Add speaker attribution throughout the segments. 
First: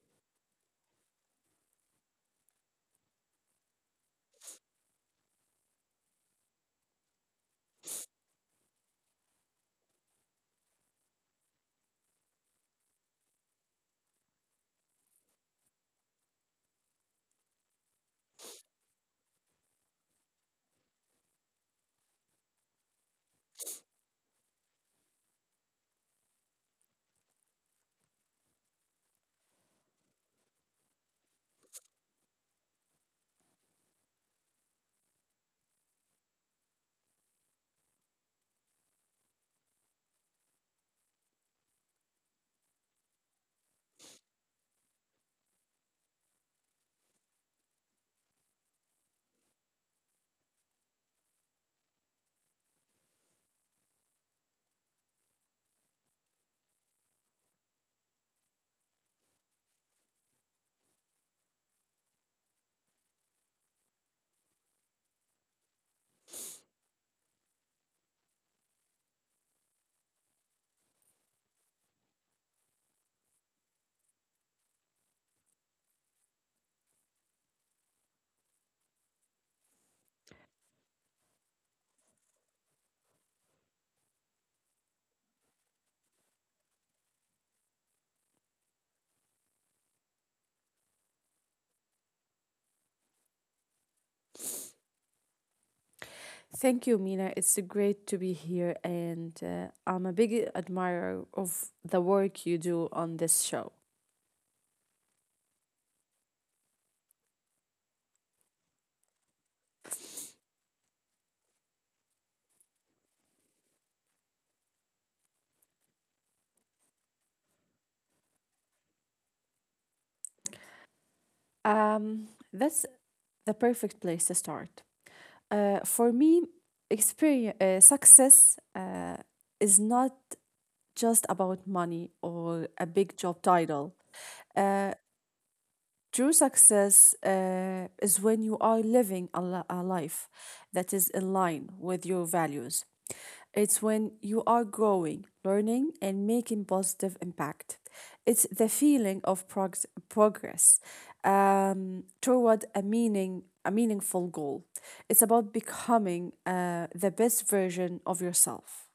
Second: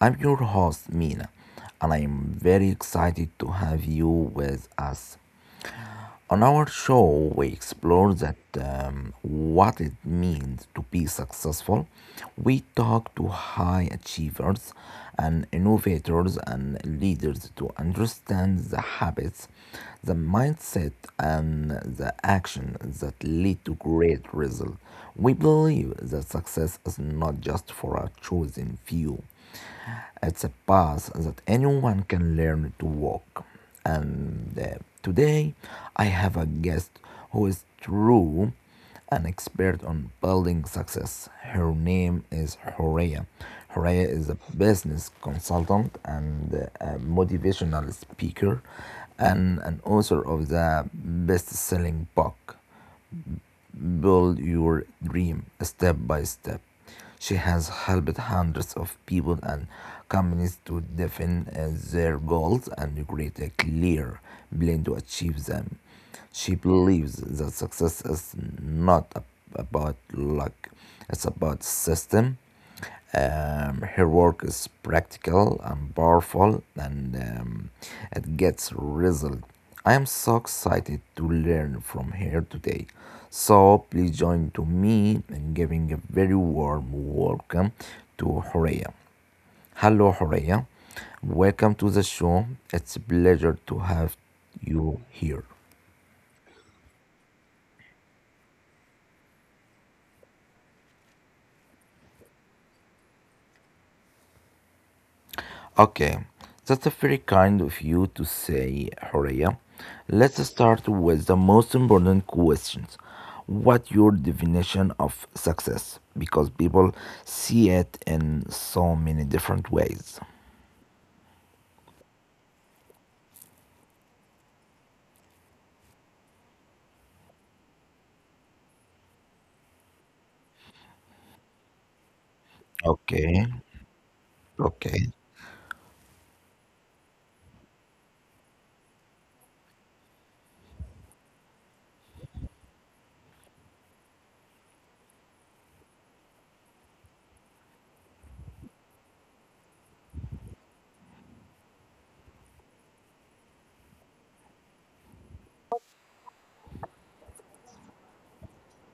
Speaker 1: I'm your host Mina, and I'm very excited to have you with us. On our show, we explore that what it means to be successful. We talk to high achievers and innovators and leaders to understand the habits, the mindset, and the action that lead to great results. We believe that success is not just for a chosen few; it's a path that anyone can learn to walk. And Today I have a guest who is true an expert on building success. Her name is Horea. Horea is a business consultant and a motivational speaker and an author of the best selling book Build Your Dream Step By Step. She has helped hundreds of people and companies to define their goals and create a clear plan to achieve them. She believes that success is not ab- about luck, it's about system. Her work is practical and powerful, and it gets results. I am so excited to learn from her today. So please join to me in giving a very warm welcome to Horea. Hello, Horea. Welcome to the show. It's a pleasure to have you here.
Speaker 2: Thank you, Mina. It's great to be here, and I'm a big admirer of the work you do on this show.
Speaker 1: Okay, that's very kind of you to say, Horea. Let's start with the most important questions. What your definition of success? Because people see it in so many different ways.
Speaker 2: That's the perfect place to start. For me, experience, success is not just about money or a big job
Speaker 1: Okay,
Speaker 2: title. Uh,
Speaker 1: okay.
Speaker 2: True success is when you are living a life that is in line with your values. It's when you are growing, learning, and making positive impact. It's the feeling of progress toward a meaningful goal. It's about becoming the best version of yourself.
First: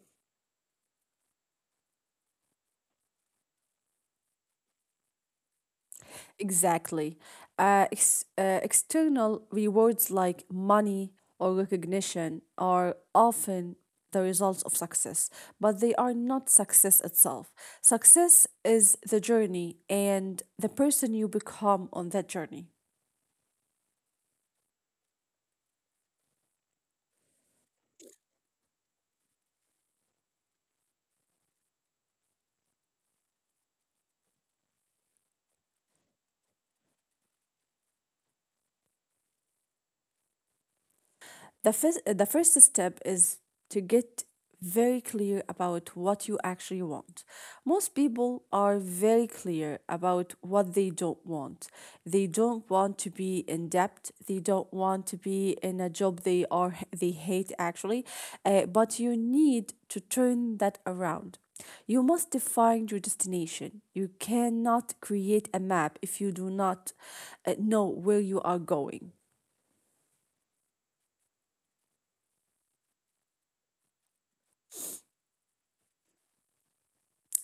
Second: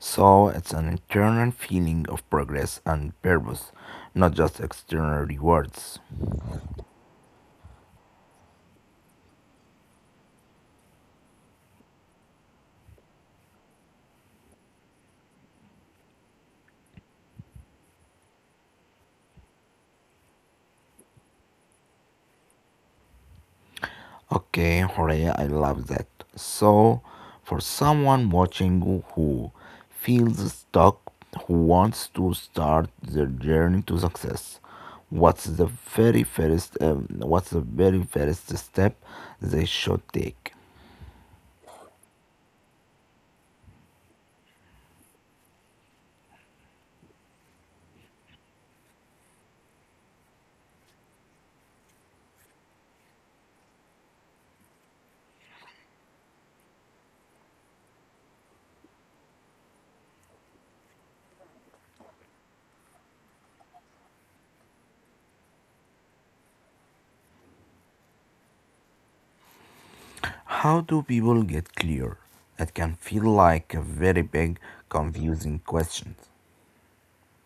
Speaker 1: So it's an internal feeling of progress and purpose, not just external rewards.
Speaker 2: Exactly. External rewards like money or recognition are often the results of success, but they are not success itself. Success is the journey and the person you become on that journey.
Speaker 1: Okay, hooray, I love that. So, for someone watching who feels stuck, who wants to start their journey to success, what's the very first step they should take?
Speaker 2: The first step is to get very clear about what you actually want. Most people are very clear about what they don't want. They don't want to be in debt. They don't want to be in a job they hate actually. But you need to turn that around. You must define your destination. You cannot create a map if you do not know where you are going.
Speaker 1: How do people get clear? It can feel like a very big, confusing question.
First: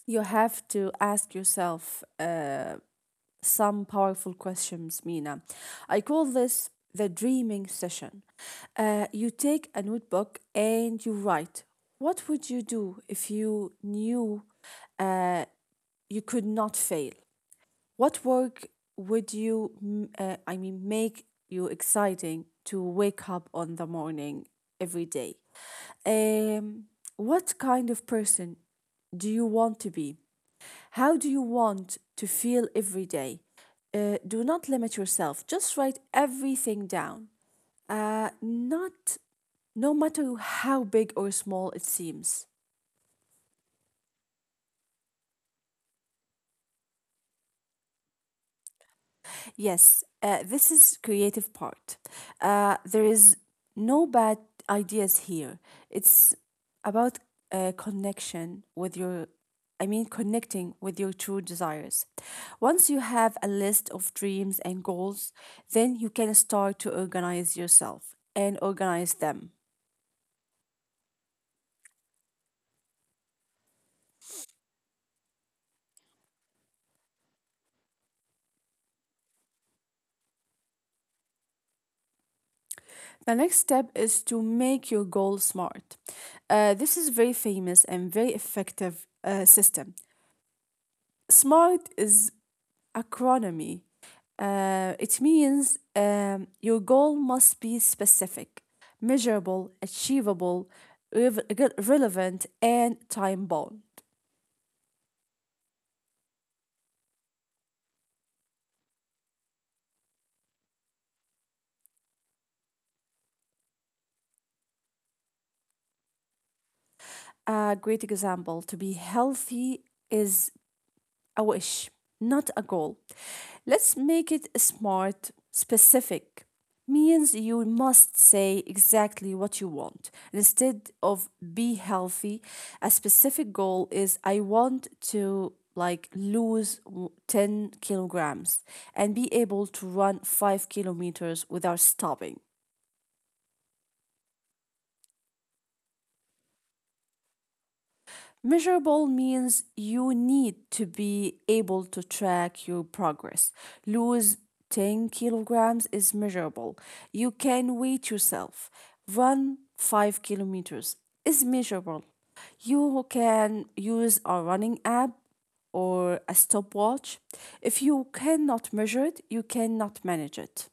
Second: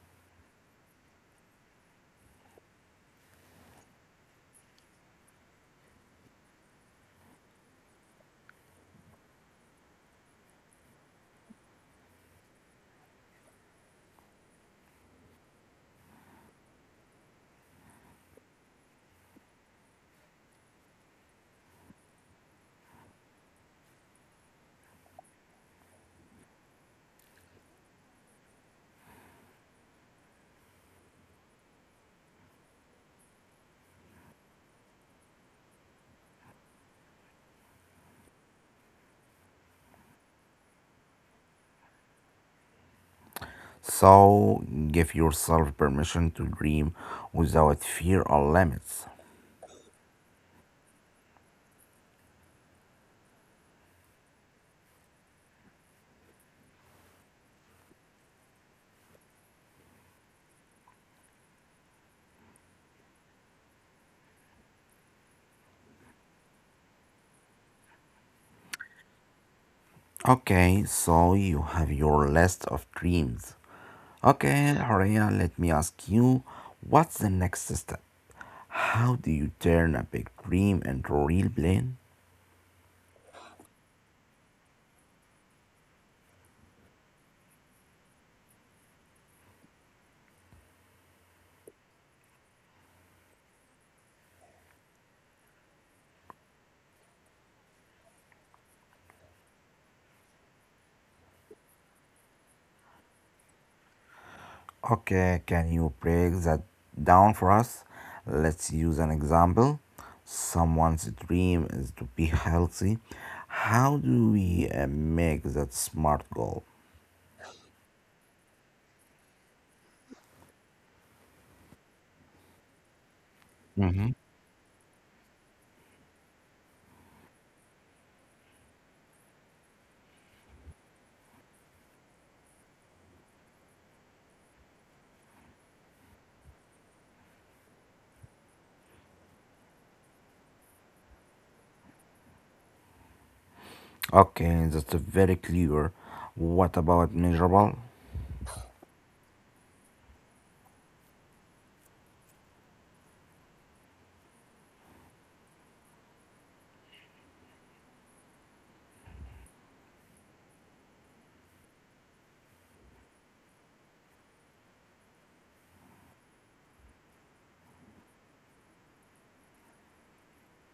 Speaker 2: You have to ask yourself some powerful questions, Mina. I call this the dreaming session. You take a notebook and you write, what would you do if you knew you could not fail? What work would you, I mean, make you exciting to wake up on the morning every day? Um, what kind of person do you want to be? How do you want to feel every day? Do not limit yourself. Just write everything down. Not, No matter how big or small it seems.
Speaker 1: So, give yourself permission to dream without fear or limits.
Speaker 2: Yes, this is creative part. There is no bad ideas here. It's about connection with your, I mean, connecting with your true desires. Once you have a list of dreams and goals, then you can start to organize yourself and organize them.
Speaker 1: Okay, so you have your list of dreams. Okay, Horia, let me ask you, what's the next step? How do you turn a big dream into a real plan?
Speaker 2: The next step is to make your goal smart. This is very famous and very effective system. Smart is Acronomy. It means your goal must be specific, measurable, achievable, relevant, and time bound.
Speaker 1: Okay, can you break that down for us? Let's use an example. Someone's dream is to be healthy. How do we make that smart goal?
Speaker 2: A great example to be healthy is a wish, not a goal. Let's
Speaker 1: Mm-hmm.
Speaker 2: make it smart, specific. Means you must say exactly what you want. Instead of be healthy, a specific goal is I want to like lose 10 kilograms and be able to run 5 kilometers without stopping.
Speaker 1: Okay, that's very clear. What about measurable?
Speaker 2: Measurable means you need to be able to track your progress. Lose 10 kilograms is measurable. You can weight yourself. Run 5 kilometers is measurable. You can use a running app or a stopwatch. If you cannot measure it, you cannot manage it.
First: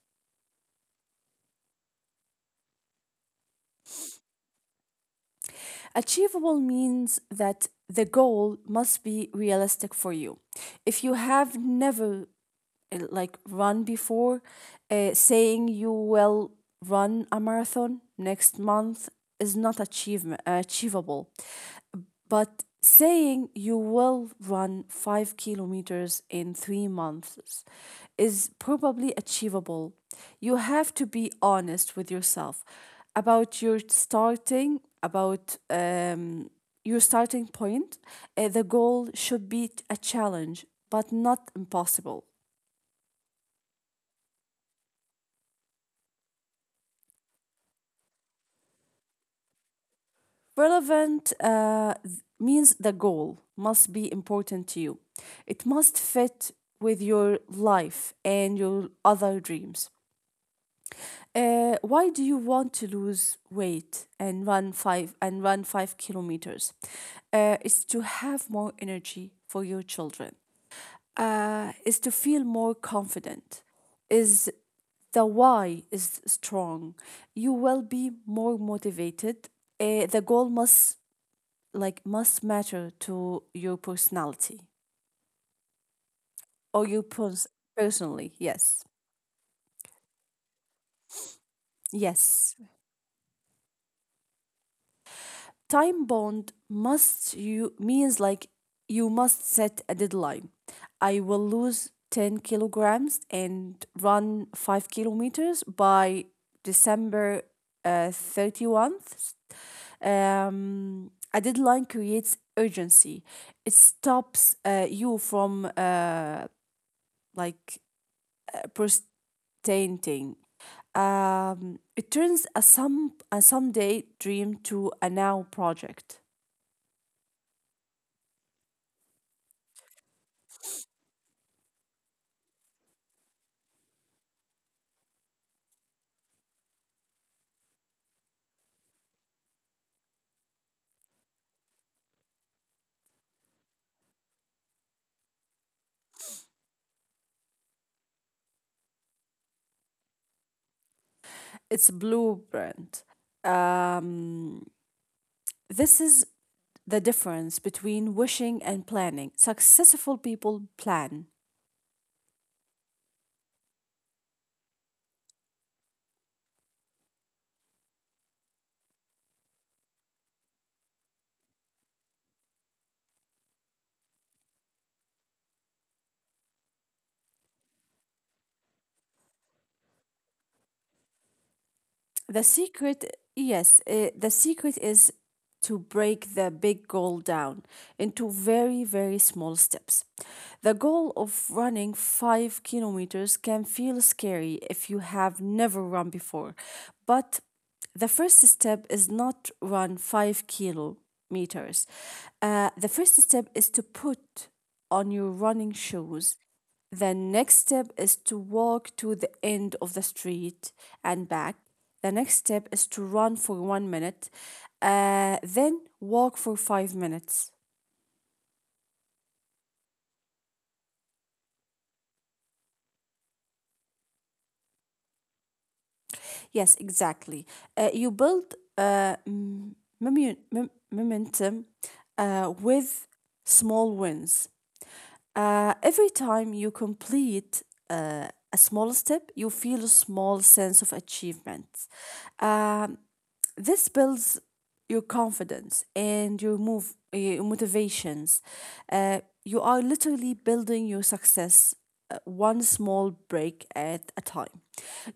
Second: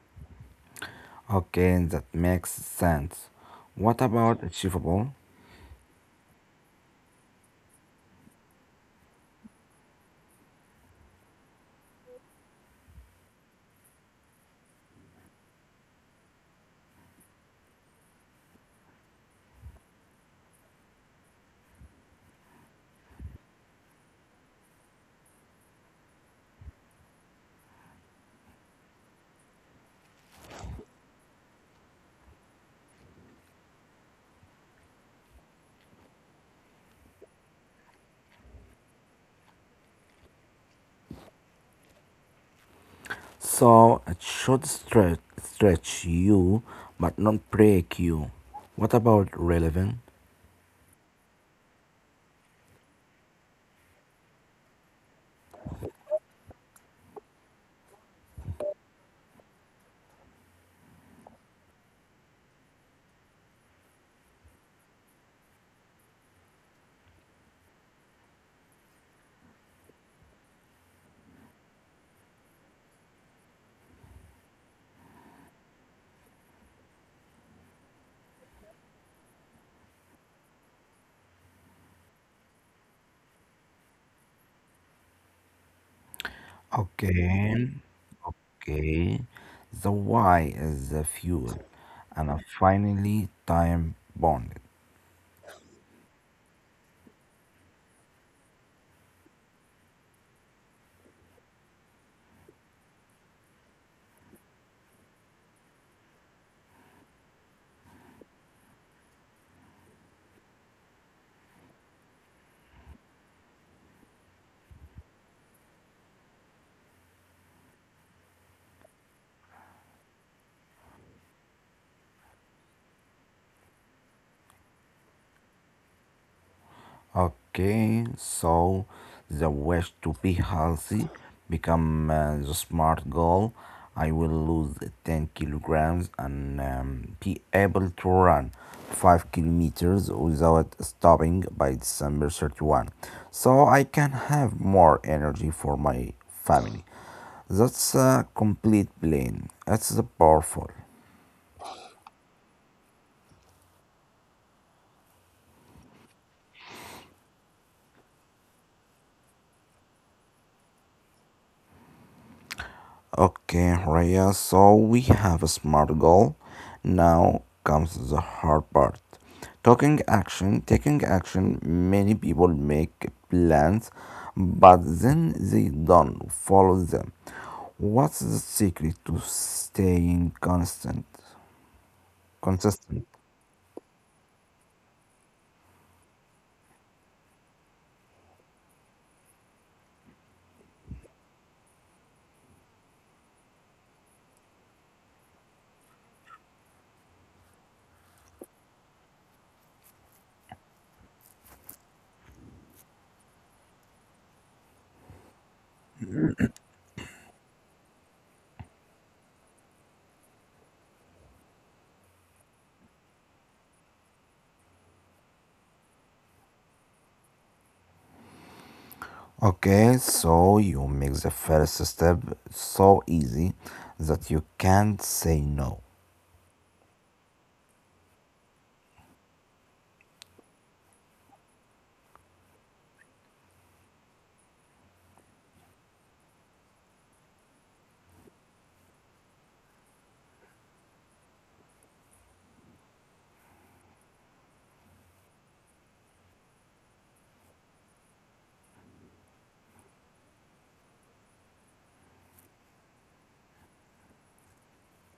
Speaker 1: Okay, that makes sense. What about achievable?
Speaker 2: Achievable means that the goal must be realistic for you. If you have never like run before, saying you will run a marathon next month is not achievement achievable, but saying you will run 5 kilometers in 3 months is probably achievable. You have to be honest with yourself about your starting point. The goal should be a challenge, but not impossible.
Speaker 1: So it should stretch you, but not break you. What about relevant?
Speaker 2: Relevant means the goal must be important to you. It must fit with your life and your other dreams. Why do you want to lose weight and run 5 kilometers? Is to have more energy for your children. Is to feel more confident. Is the why is strong. You will be more motivated. The goal must must matter to your personality, or
Speaker 1: Okay,
Speaker 2: personally. Yes,
Speaker 1: okay. The why is the fuel, and
Speaker 2: yes.
Speaker 1: finally, time bound.
Speaker 2: Time bound must, you means, like, you must set a deadline. I will lose 10 kilograms and run 5 kilometers by December 31st. A deadline creates urgency. It stops you from like pers- tainting. It turns a someday dream to a now project.
Speaker 1: Okay, so the wish to be healthy become the smart goal. I will lose 10 kilograms and be able to run 5 kilometers without stopping by December 31st. So I can have more energy for my family. That's a complete plan. It's powerful.
Speaker 2: It's blueprint. Um, this is the difference between wishing and planning. Successful people plan.
Speaker 1: Okay, Raya, so we have a smart goal. Now comes the hard part. Talking action, taking action, many people make plans, but then they don't follow them. What's the secret to staying constant?
Speaker 2: The
Speaker 1: Consistent.
Speaker 2: secret, yes, the secret is to break the big goal down into very, very small steps. The goal of running 5 kilometers can feel scary if you have never run before, but the first step is not run 5 kilometers. The first step is to put on your running shoes. The next step is to walk to the end of the street and back. The next step is to run for 1 minute, then walk for 5 minutes.
Speaker 1: Okay, so you make the first step so easy that you can't say no.
Speaker 2: Yes, exactly. You build momentum with small wins. Every time you complete uh, a small step, you feel a small sense of achievement. Um, this builds your confidence and your motivations. uh, you are literally building your success one small break at a time.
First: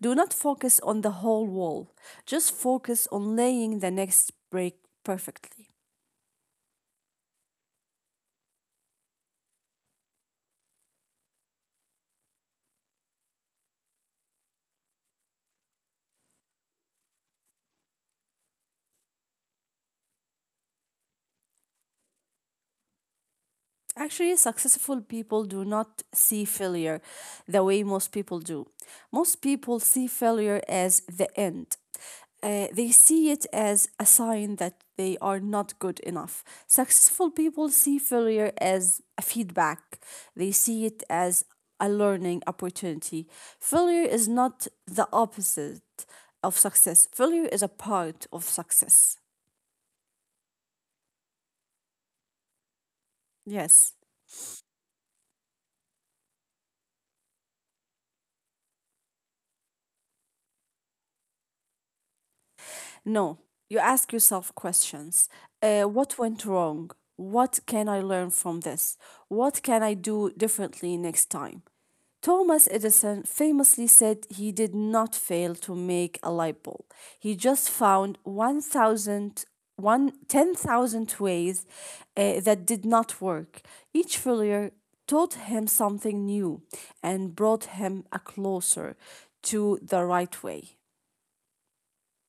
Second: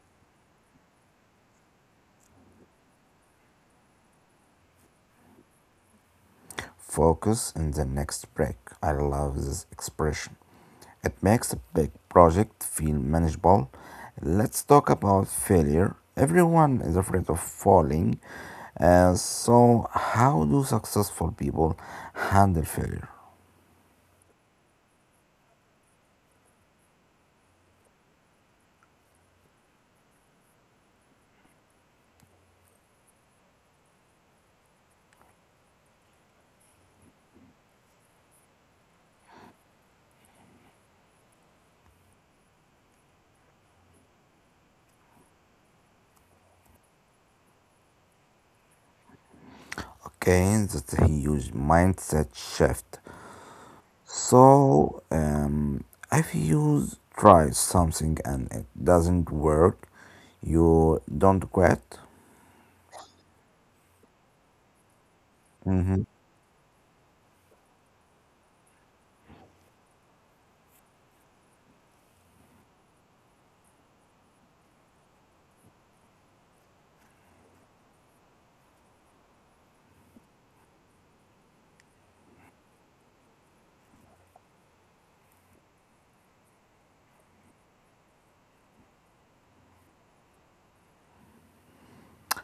Speaker 2: Do not focus on the whole wall. Just focus on laying the next break perfectly.
Speaker 1: Focus in the next break. I love this expression. It makes a big project feel manageable. Let's talk about failure. Everyone is afraid of falling. So, how do successful people handle failure?
Speaker 2: Actually, successful people do not see failure the way most people do. Most people see failure as the end. They see it as a sign that they are not good enough. Successful people see failure as a feedback; they see it as a learning opportunity. Failure is not the opposite of success. Failure is a part of success.
Speaker 1: Okay, that's a huge mindset shift.
Speaker 2: Yes.
Speaker 1: So, if you try something and it doesn't work, you don't quit.
Speaker 2: No, you ask yourself questions.
Speaker 1: Mm-hmm.
Speaker 2: What went wrong? What can I learn from this? What can I do differently next time? Thomas Edison famously said he did not fail to make a light bulb. He just found one thousand, one, ten thousand ways that did not work. Each failure taught him something new and brought him a closer to the right way.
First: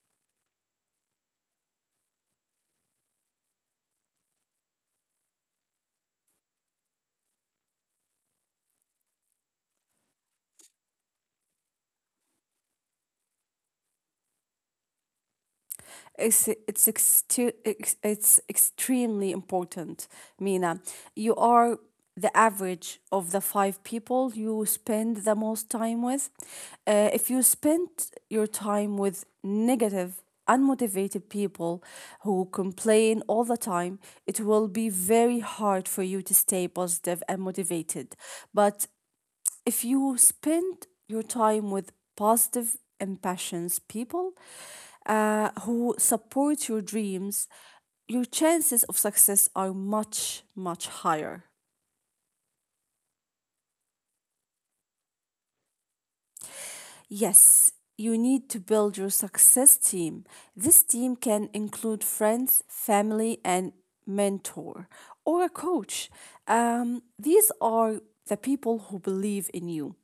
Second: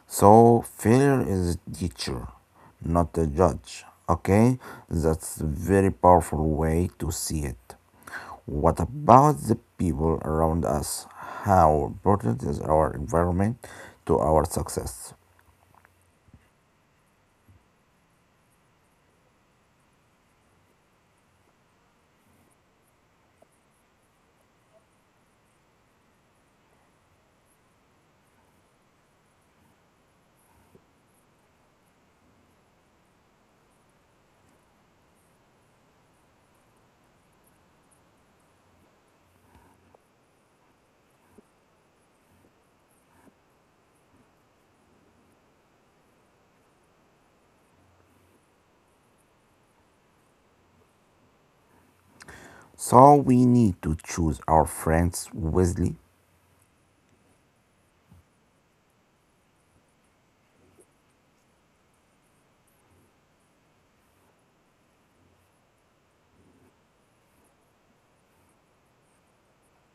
Speaker 1: So failure is a teacher, not a judge. Okay, that's a very powerful way to see it. What about the people around us? How important is our environment to our success?
Speaker 2: It's extremely important, Mina. You are the average of the five people you spend the most time with. If you spend your time with negative, unmotivated people who complain all the time, it will be very hard for you to stay positive and motivated. But if you spend your time with positive, impassioned people who support your dreams, your chances of success are much, much higher.
Speaker 1: So we need to choose our friends wisely.
Speaker 2: Yes, you need to build your success team. This team can include friends, family, and mentor or a coach. These are the people who believe in you,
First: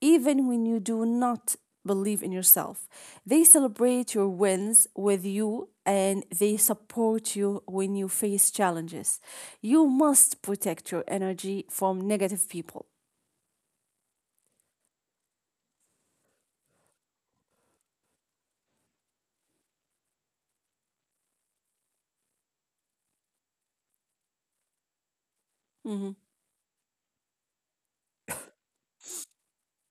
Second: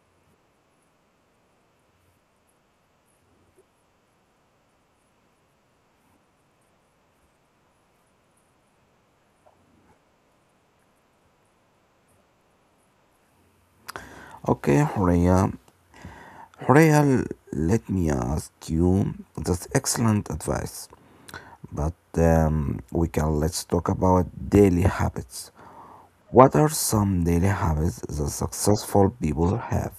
Speaker 2: even when you do not believe in yourself. They celebrate your wins with you and they support you when you face challenges. You must protect your energy from negative people.
Speaker 1: Okay, Horea. Horea, let me ask you. That's excellent advice. But we can let's talk about daily habits. What are some daily habits that successful people have?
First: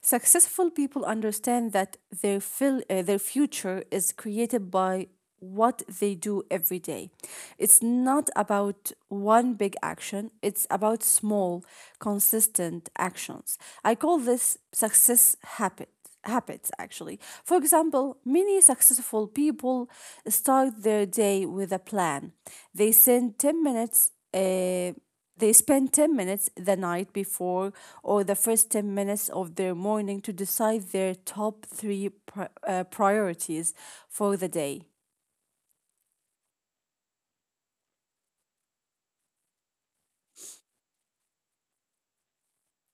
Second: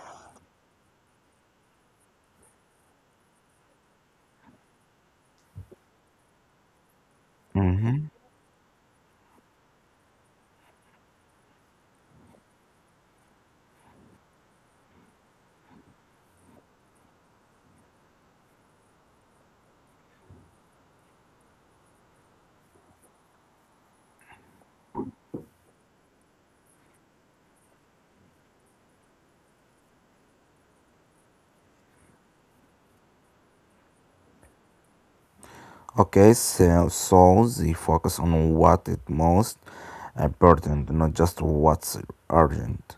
Speaker 2: Successful people understand that their future is created by what they do every day. It's
Speaker 1: Mhm.
Speaker 2: not about one big action; it's about small, consistent actions. I call this success habit. Habits actually. For example, many successful people start their day with a plan. They send 10 minutes, they spend 10 minutes the night before or the first 10 minutes of their morning to decide their top three priorities for the day.
Speaker 1: Okay, so they focus on what is most important, not just what's urgent.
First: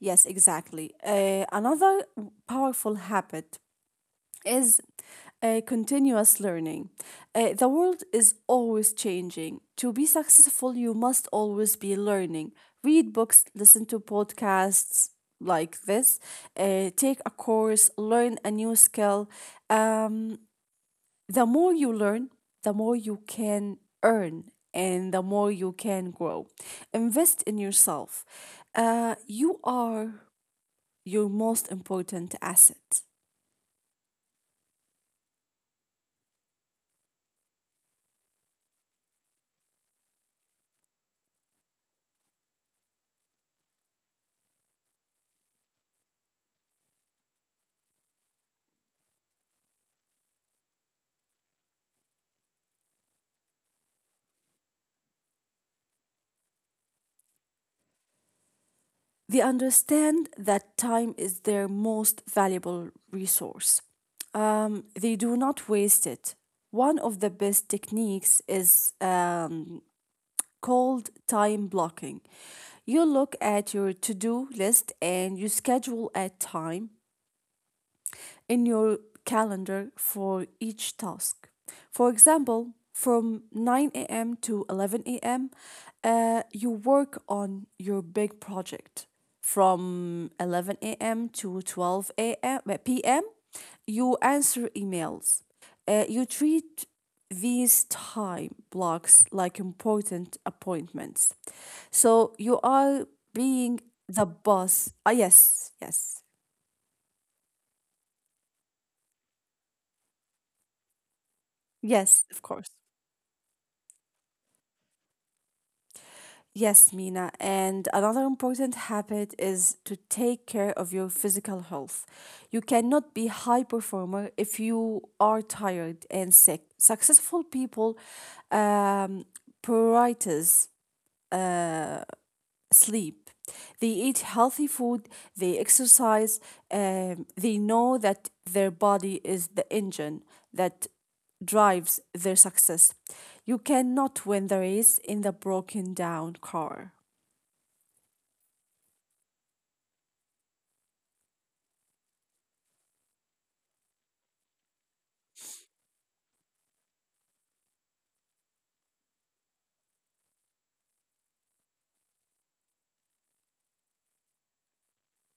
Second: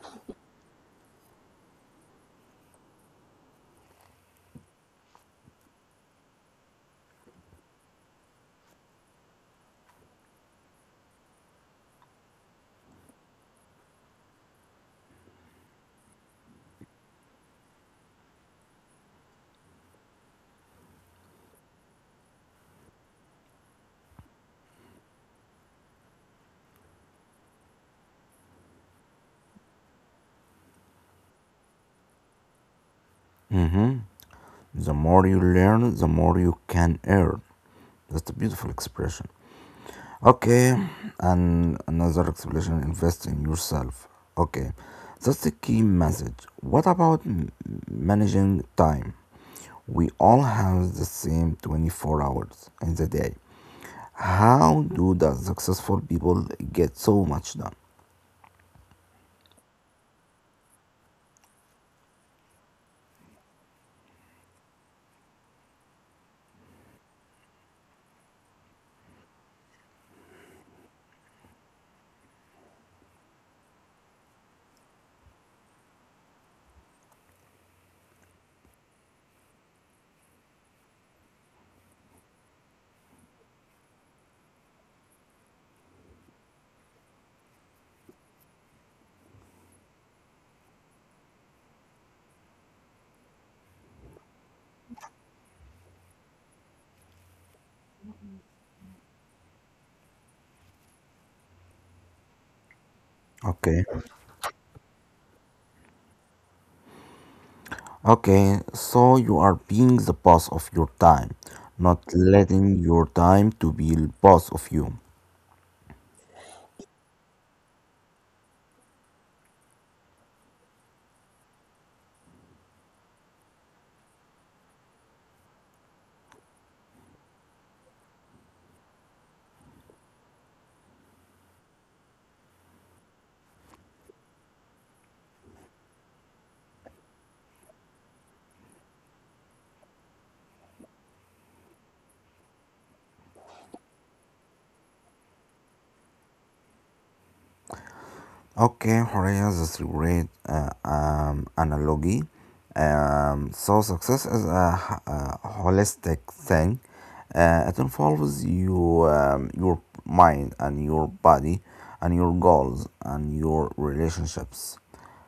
Speaker 2: Yes, exactly. Another powerful habit is continuous learning. The world is always changing. To be successful, you must always be learning. Read books, listen to podcasts like this, take a course, learn a new skill. Um, The more you learn, the more you can earn and the more you can grow. Invest in yourself. You are your most important asset.
Speaker 1: Mhm. The more you learn, the more you can earn. That's a beautiful expression. Okay, and another explanation invest in yourself. Okay, that's the key message. Managing time? We all have the same 24 hours in the day. How do the successful people get so much done?
Speaker 2: They understand that time is their most valuable resource. They do not waste it. One of the best techniques is called time blocking. You look at your to do list and you schedule a time in your calendar for each task. For example, from 9 a.m. to 11 a.m., you work on your big project. From 11 a.m. to 12 a.m., p.m., you answer emails. You treat these time blocks like important appointments. So you are being
Speaker 1: Okay.
Speaker 2: the boss. Ah, yes, yes,
Speaker 1: Okay, so you are being the boss of your time, not
Speaker 2: yes, of course.
Speaker 1: letting your time to be the boss of you.
Speaker 2: Yes, Mina. And another important habit is to take care of your physical health. You cannot be high performer if you are tired and sick. Successful people um, prioritize sleep. They eat healthy food, they exercise, they know that their body is the engine that drives their success. You cannot win the race in the broken down car.
Speaker 1: Okay, حرية that's a great analogy. So success is a holistic thing. It involves you, your mind and your body and your goals and your relationships.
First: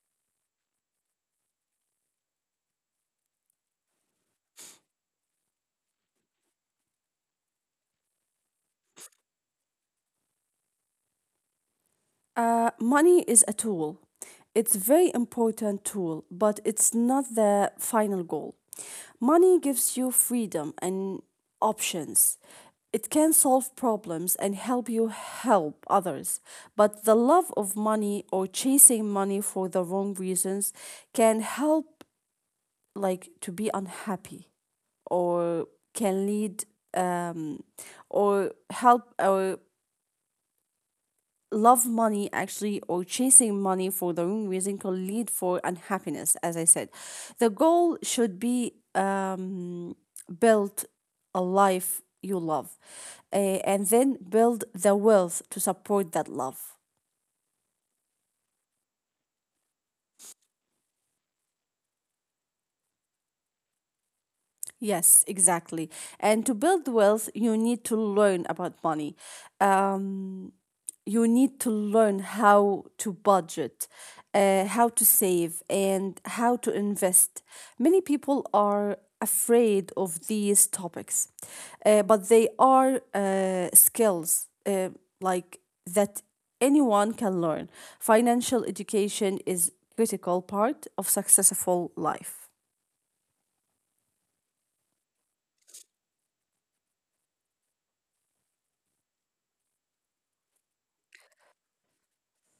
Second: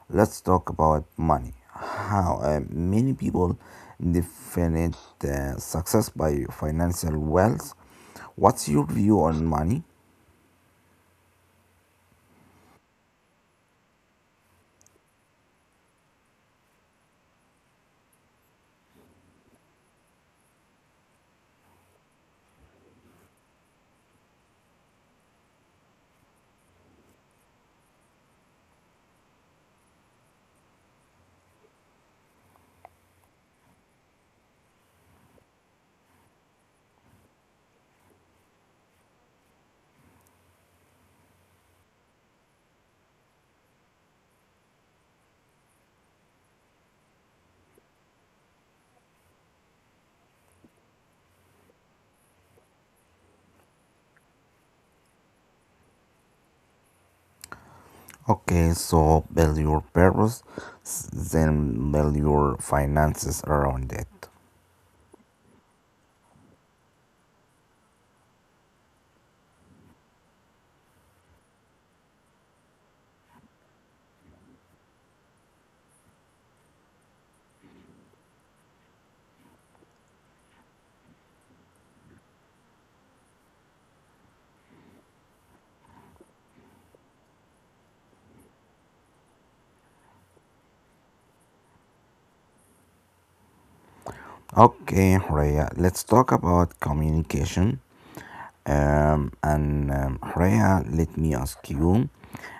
Speaker 1: Let's talk about money. How many people define success by financial wealth. What's your view on money?
Speaker 2: Money is a tool. It's very important tool, but it's not the final goal. Money gives you freedom and options. It can solve problems and help you help others. But the love of money or chasing money for the wrong reasons can help like to be unhappy, or can lead, um, or help, or love money actually, or chasing money for the wrong reason can lead for unhappiness, as I said. The goal should be build a life you love, uh, and then build the wealth to support that love.
Speaker 1: Okay, so build your purpose, then build your finances around it.
Speaker 2: Yes, exactly. And to build wealth, you need to learn about money. um, you need to learn how to budget, how to save, and how to invest. Many people are afraid of these topics, but they are skills like that anyone can learn. Financial education is critical part of successful life.
Speaker 1: Okay, Rhea, let's talk about communication. And Rhea, let me ask you,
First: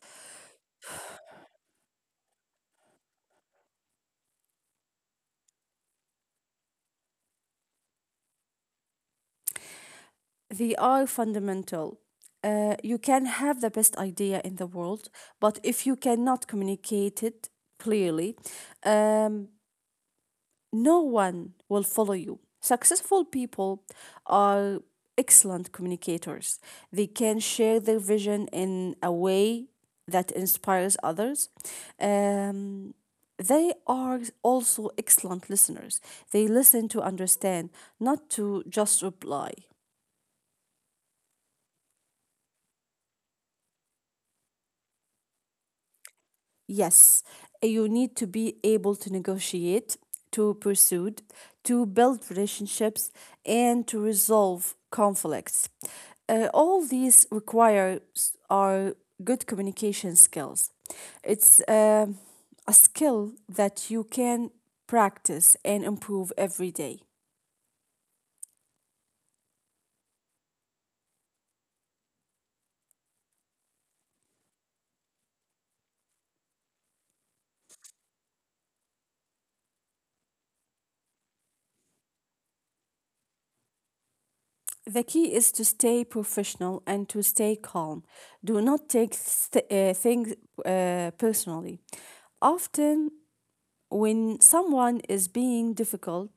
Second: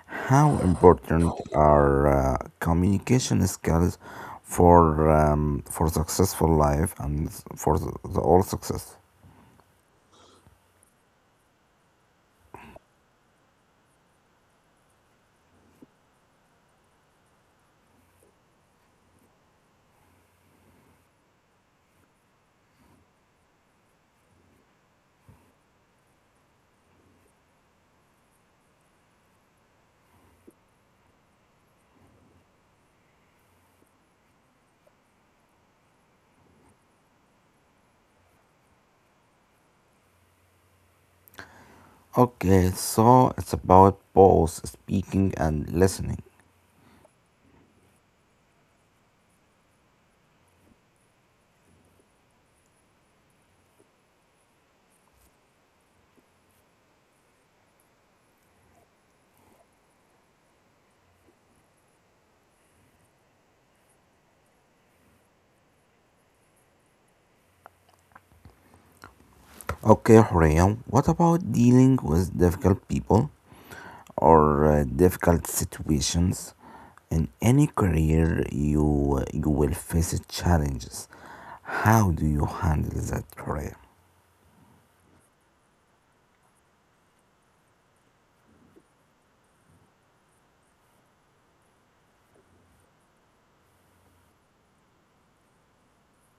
Speaker 1: how important are communication skills for successful life and for the all success?
Speaker 2: They are fundamental. You can have the best idea in the world, but if you cannot communicate it clearly, um, no one will follow you. Successful people are excellent communicators. They can share their vision in a way that inspires others. Um, they are also excellent listeners. They listen to understand, not to just reply.
Speaker 1: Okay, so it's about both speaking and listening.
Speaker 2: Yes, you need to be able to negotiate, to pursue, to build relationships, and to resolve conflicts. All these are good communication skills. It's a skill that you can practice and improve every day.
Speaker 1: Okay, Horia, what about dealing with difficult people or difficult situations? In any career, you will face challenges. How do you handle that, Horia?
Speaker 2: The key is to stay professional and to stay calm. Do not take things personally. Often when someone is being difficult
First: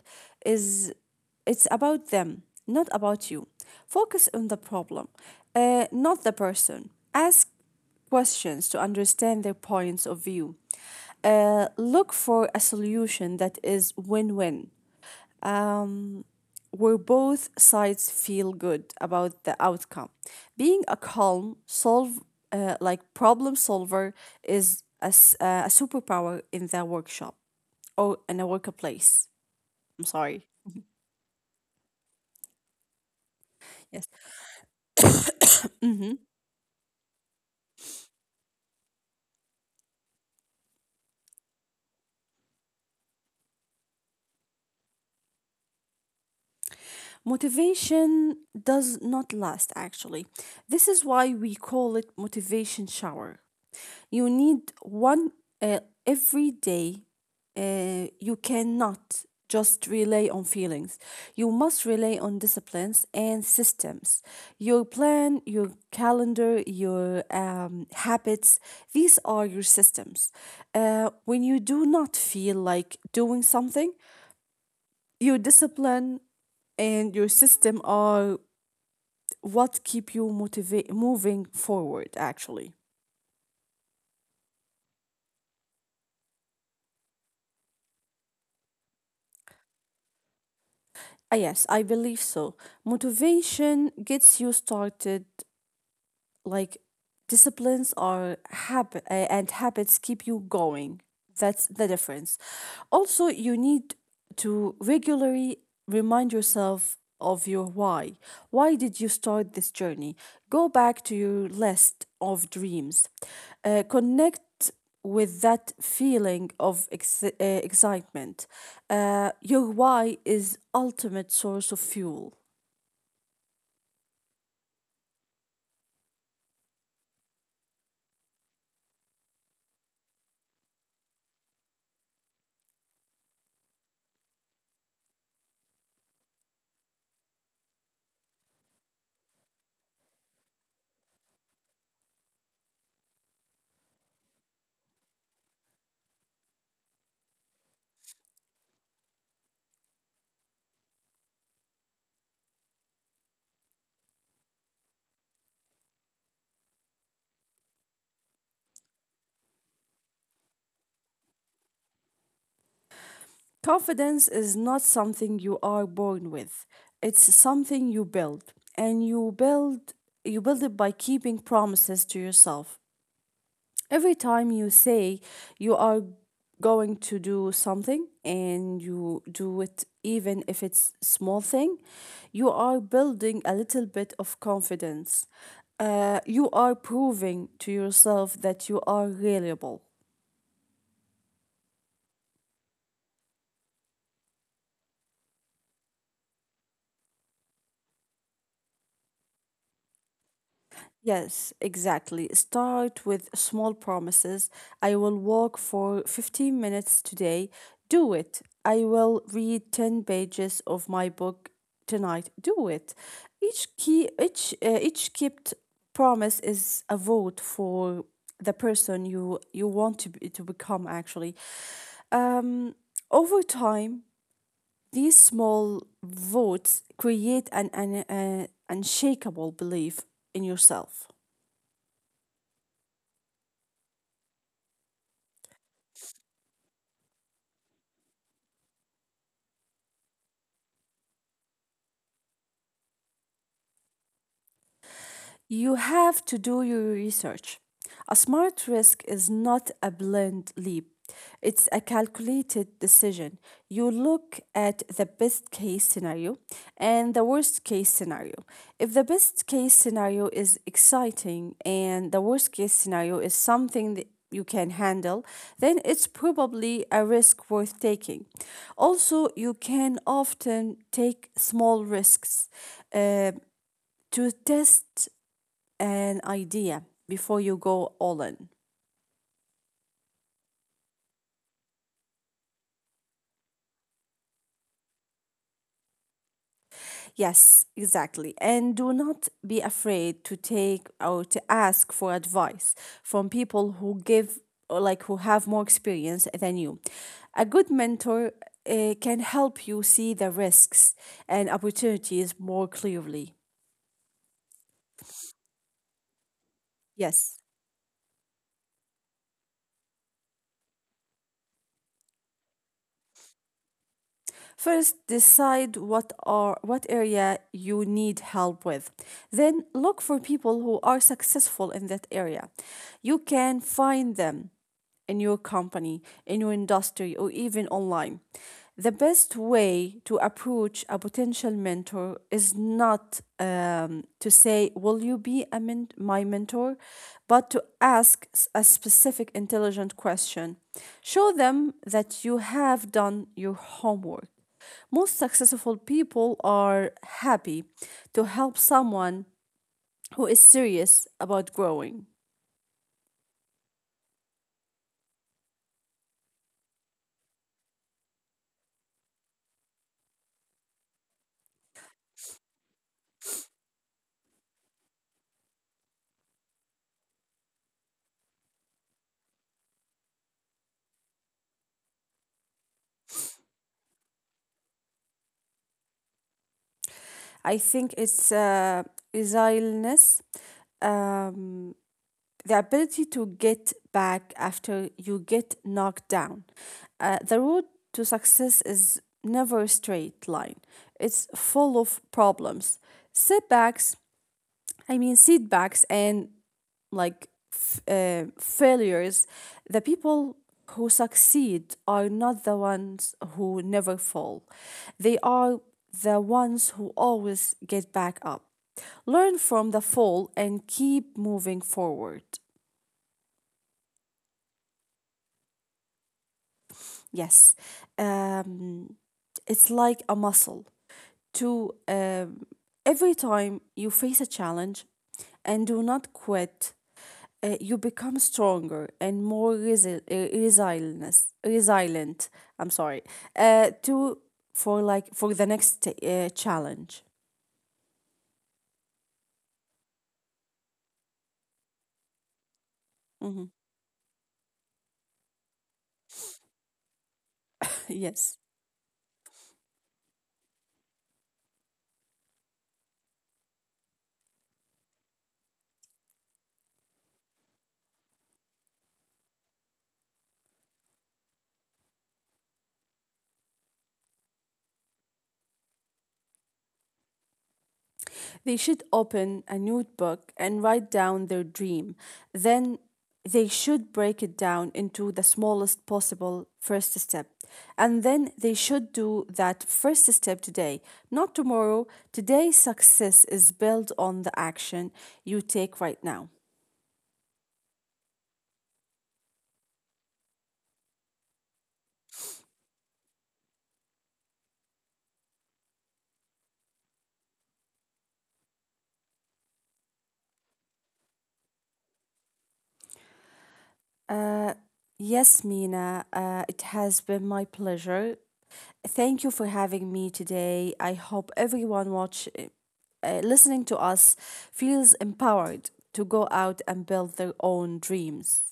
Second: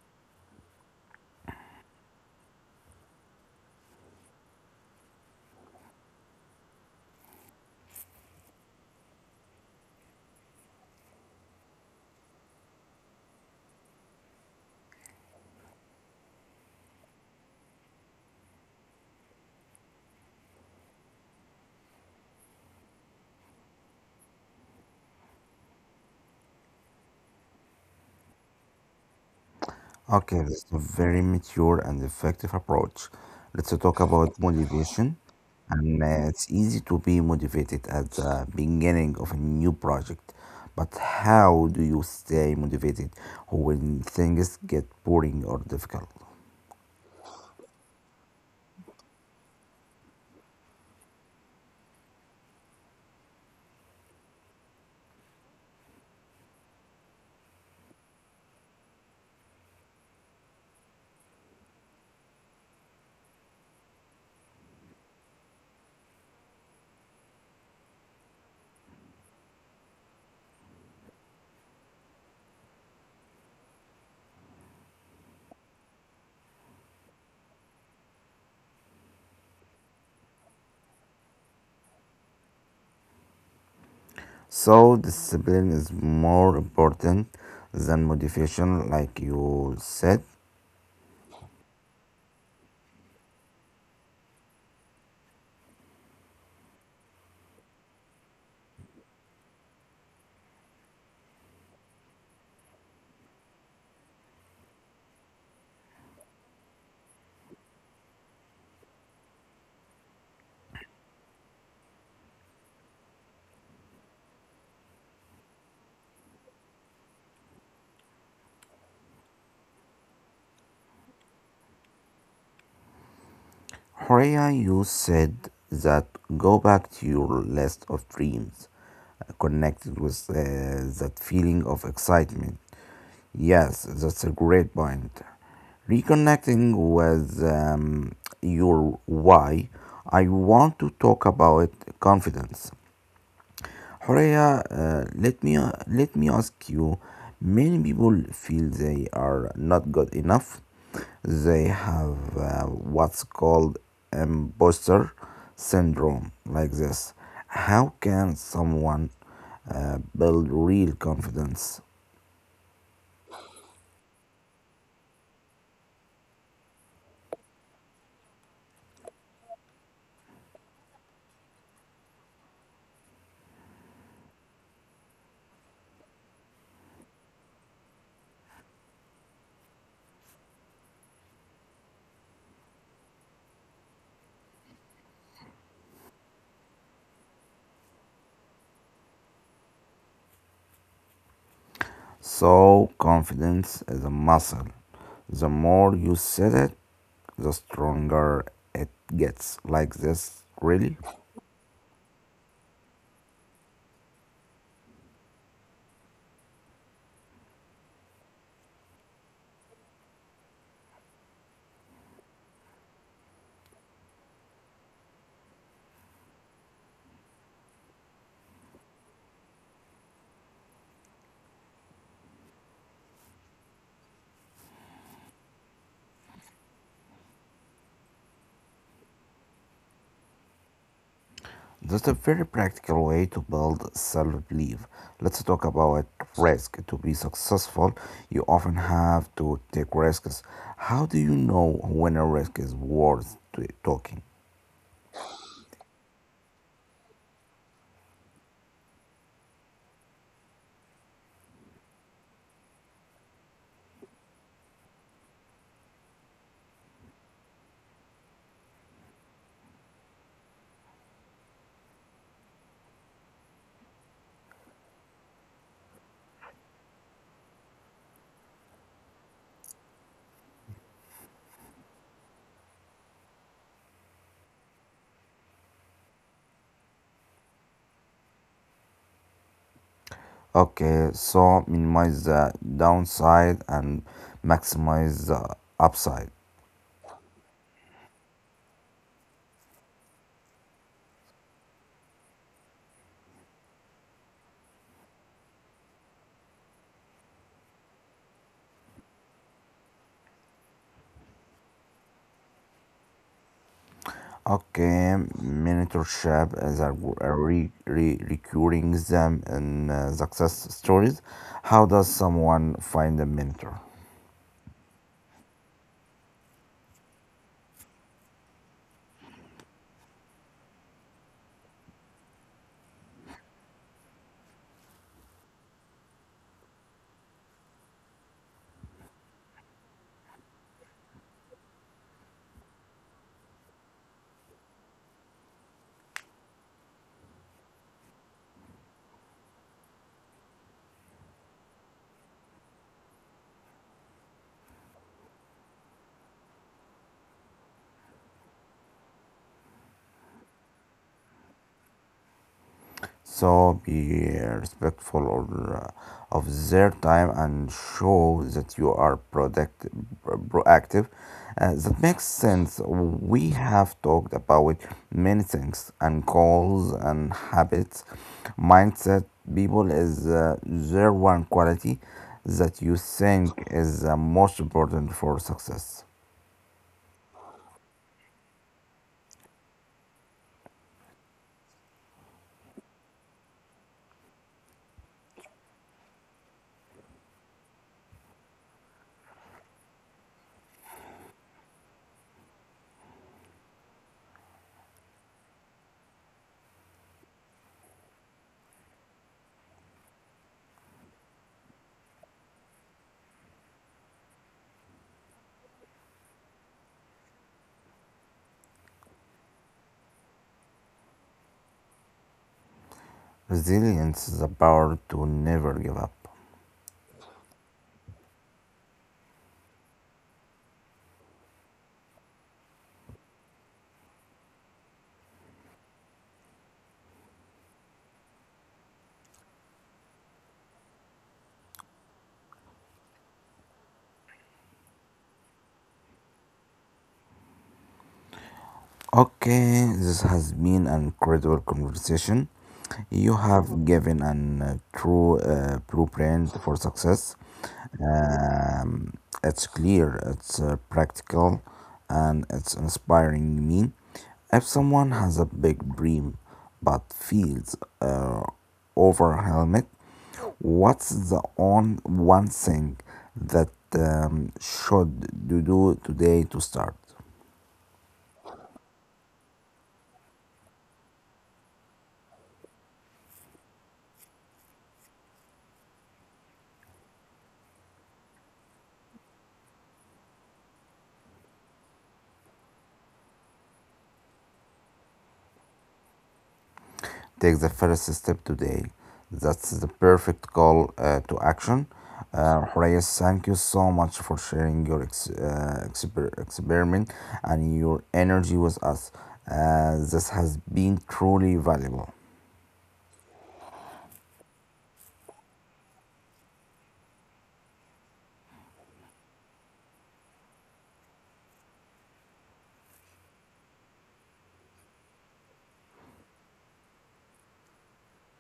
Speaker 2: is it's about them not about you. Focus on the problem, not the person. Ask questions to understand their points of view. Look for a solution that is win-win, where both sides feel good about the outcome. Being a calm, solve like problem solver is a superpower in the workshop or in a workplace. I'm
Speaker 1: Okay,
Speaker 2: sorry.
Speaker 1: that's a very mature and effective approach. Let's talk
Speaker 2: Yes.
Speaker 1: about motivation. And It's easy to be motivated at the beginning of a new project, but how do you stay motivated when things get boring or difficult?
Speaker 2: Motivation does not last, actually. This is why we call it motivation shower. You need one every day. You cannot just rely on feelings. You must rely on disciplines and systems. Your plan, your calendar, your habits, these are your systems. When you do not feel like doing something, your discipline and your system are what keep you motivate moving forward actually.
Speaker 1: So, discipline is more important than motivation, like you said.
Speaker 2: Ah yes, I believe so. Motivation gets you started, like disciplines are habit eh, and habits keep you going. That's the difference. Also, you need to regularly remind yourself of your why. Why did you start this journey? Go back to your list of dreams. Connect with that feeling of excitement. Your why is ultimate source of fuel.
Speaker 1: Horia, you said that go back to your list of dreams connected with that feeling of excitement. Yes, that's a great point. Reconnecting with your why, I want to talk about confidence. Horea, let me ask you. Many people feel they are not good enough. They have what's called imposter syndrome, like this. How can someone build real confidence?
Speaker 2: Confidence is not something you are born with. It's something you build, and you build it by keeping promises to yourself. Every time you say you are going to do something and you do it, even if it's small thing, you are building a little bit of confidence. You are proving to yourself that you are reliable.
Speaker 1: So, confidence is a muscle. The more you set it, the stronger it gets. Like this, really?
Speaker 2: Yes, exactly. Start with small promises. I will walk for 15 minutes today. Do it. I will read 10 pages of my book tonight. Do it. Each key each kept promise is a vote for the person you want to be, to become actually. Um Over time, these small votes create an unshakable belief in yourself.
Speaker 1: That's a very practical way to build self belief. Let's talk about risk. To be successful, you often have to take risks. How do you know when a risk is worth taking?
Speaker 2: You have to do your research. A smart risk is not a blind leap, it's a calculated decision. You look at the best case scenario and the worst case scenario. If the best case scenario is exciting and the worst case scenario is something that you can handle, then it's probably a risk worth taking. Also, you can often take small risks uh, to test an idea before you go all in.
Speaker 1: Okay, so minimize the downside and maximize the upside.
Speaker 2: Yes, exactly. And do not be afraid to take or to ask for advice from people who give or like who have more experience than you. A good mentor can help you see the risks and opportunities more clearly.
Speaker 1: Okay, mentorship is a, a
Speaker 2: Yes.
Speaker 1: re, re, recurring theme in success stories. How does someone find a mentor?
Speaker 2: First, decide what are what area you need help with. Then look for people who are successful in that area. You can find them in your company, in your industry, or even online. The best way to approach a potential mentor is not to say, "Will you be a my mentor?" but to ask a specific intelligent question. Show them that you have done your homework. Most successful people are happy to help someone who is serious about growing.
Speaker 1: So be respectful of their time and show that you are proactive. That makes sense. We have talked about many things and goals and habits. Mindset people is their one quality that you think is the most important for success.
Speaker 2: I think it's resilience, um, the ability to get back after you get knocked down. The road to success is never a straight line, it's full of problems, setbacks, setbacks, and like failures. The people who succeed are not the ones who never fall. They are the ones who always get back up. Learn from the fall and keep moving forward.
Speaker 1: Resilience is the power to never give up.
Speaker 2: Yes, um, it's like a muscle. To Every time you face a challenge and do not quit, you become stronger and more resilient. I'm sorry. To For like for the next challenge.
Speaker 1: Okay, this has been an incredible conversation. You
Speaker 2: Mhm.
Speaker 1: have given an true blueprint for success.
Speaker 2: Yes.
Speaker 1: Um, it's clear, it's practical, and it's inspiring me. If someone has a big dream but feels uh, overwhelmed, what's the on one thing that should you do today to start?
Speaker 2: They should open a notebook and write down their dream. Then they should break it down into the smallest possible first step. And then they should do that first step today, not tomorrow. Today's success is built on the action you take right now.
Speaker 1: Take the first step today. That's the perfect call to action. Horace, thank you so much for sharing your experiment and your energy with us. This has been truly valuable.
Speaker 2: Yes, Mina, it has been my pleasure. Thank you for having me today. I hope everyone watch, listening to us, feels empowered to go out and build their own dreams.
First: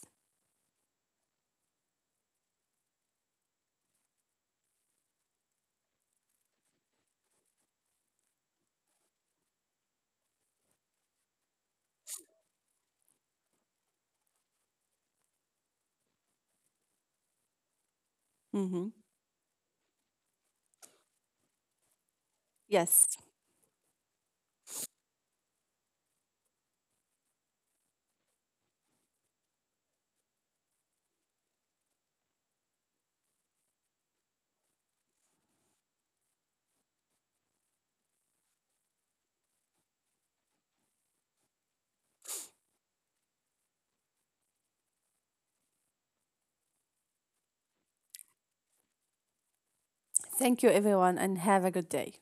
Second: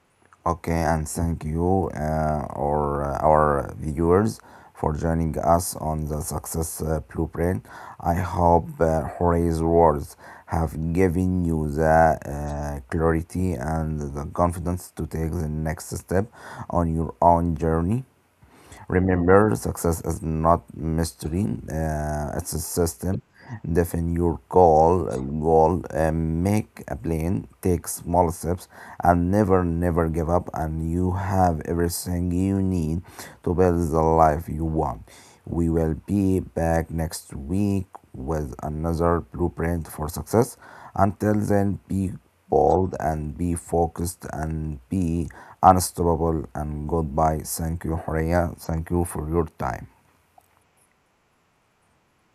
Speaker 1: Okay, and thank you, or our viewers, for joining us on the Success Blueprint. I hope Jorge's words have given you the clarity and the confidence to take the next step on your own journey.
Speaker 2: Hmm.
Speaker 1: Remember, success is not mystery, it's a system.
Speaker 2: Yes.
Speaker 1: Define your goal, make a plan, take small steps, and never give up. And you have everything you need to build the life you want. We will be back next week with another blueprint for success. Until then, be bold and be focused and be unstoppable. And goodbye. Thank you, Horea. Thank you for your time.
Speaker 2: Thank you, everyone, and have a good day.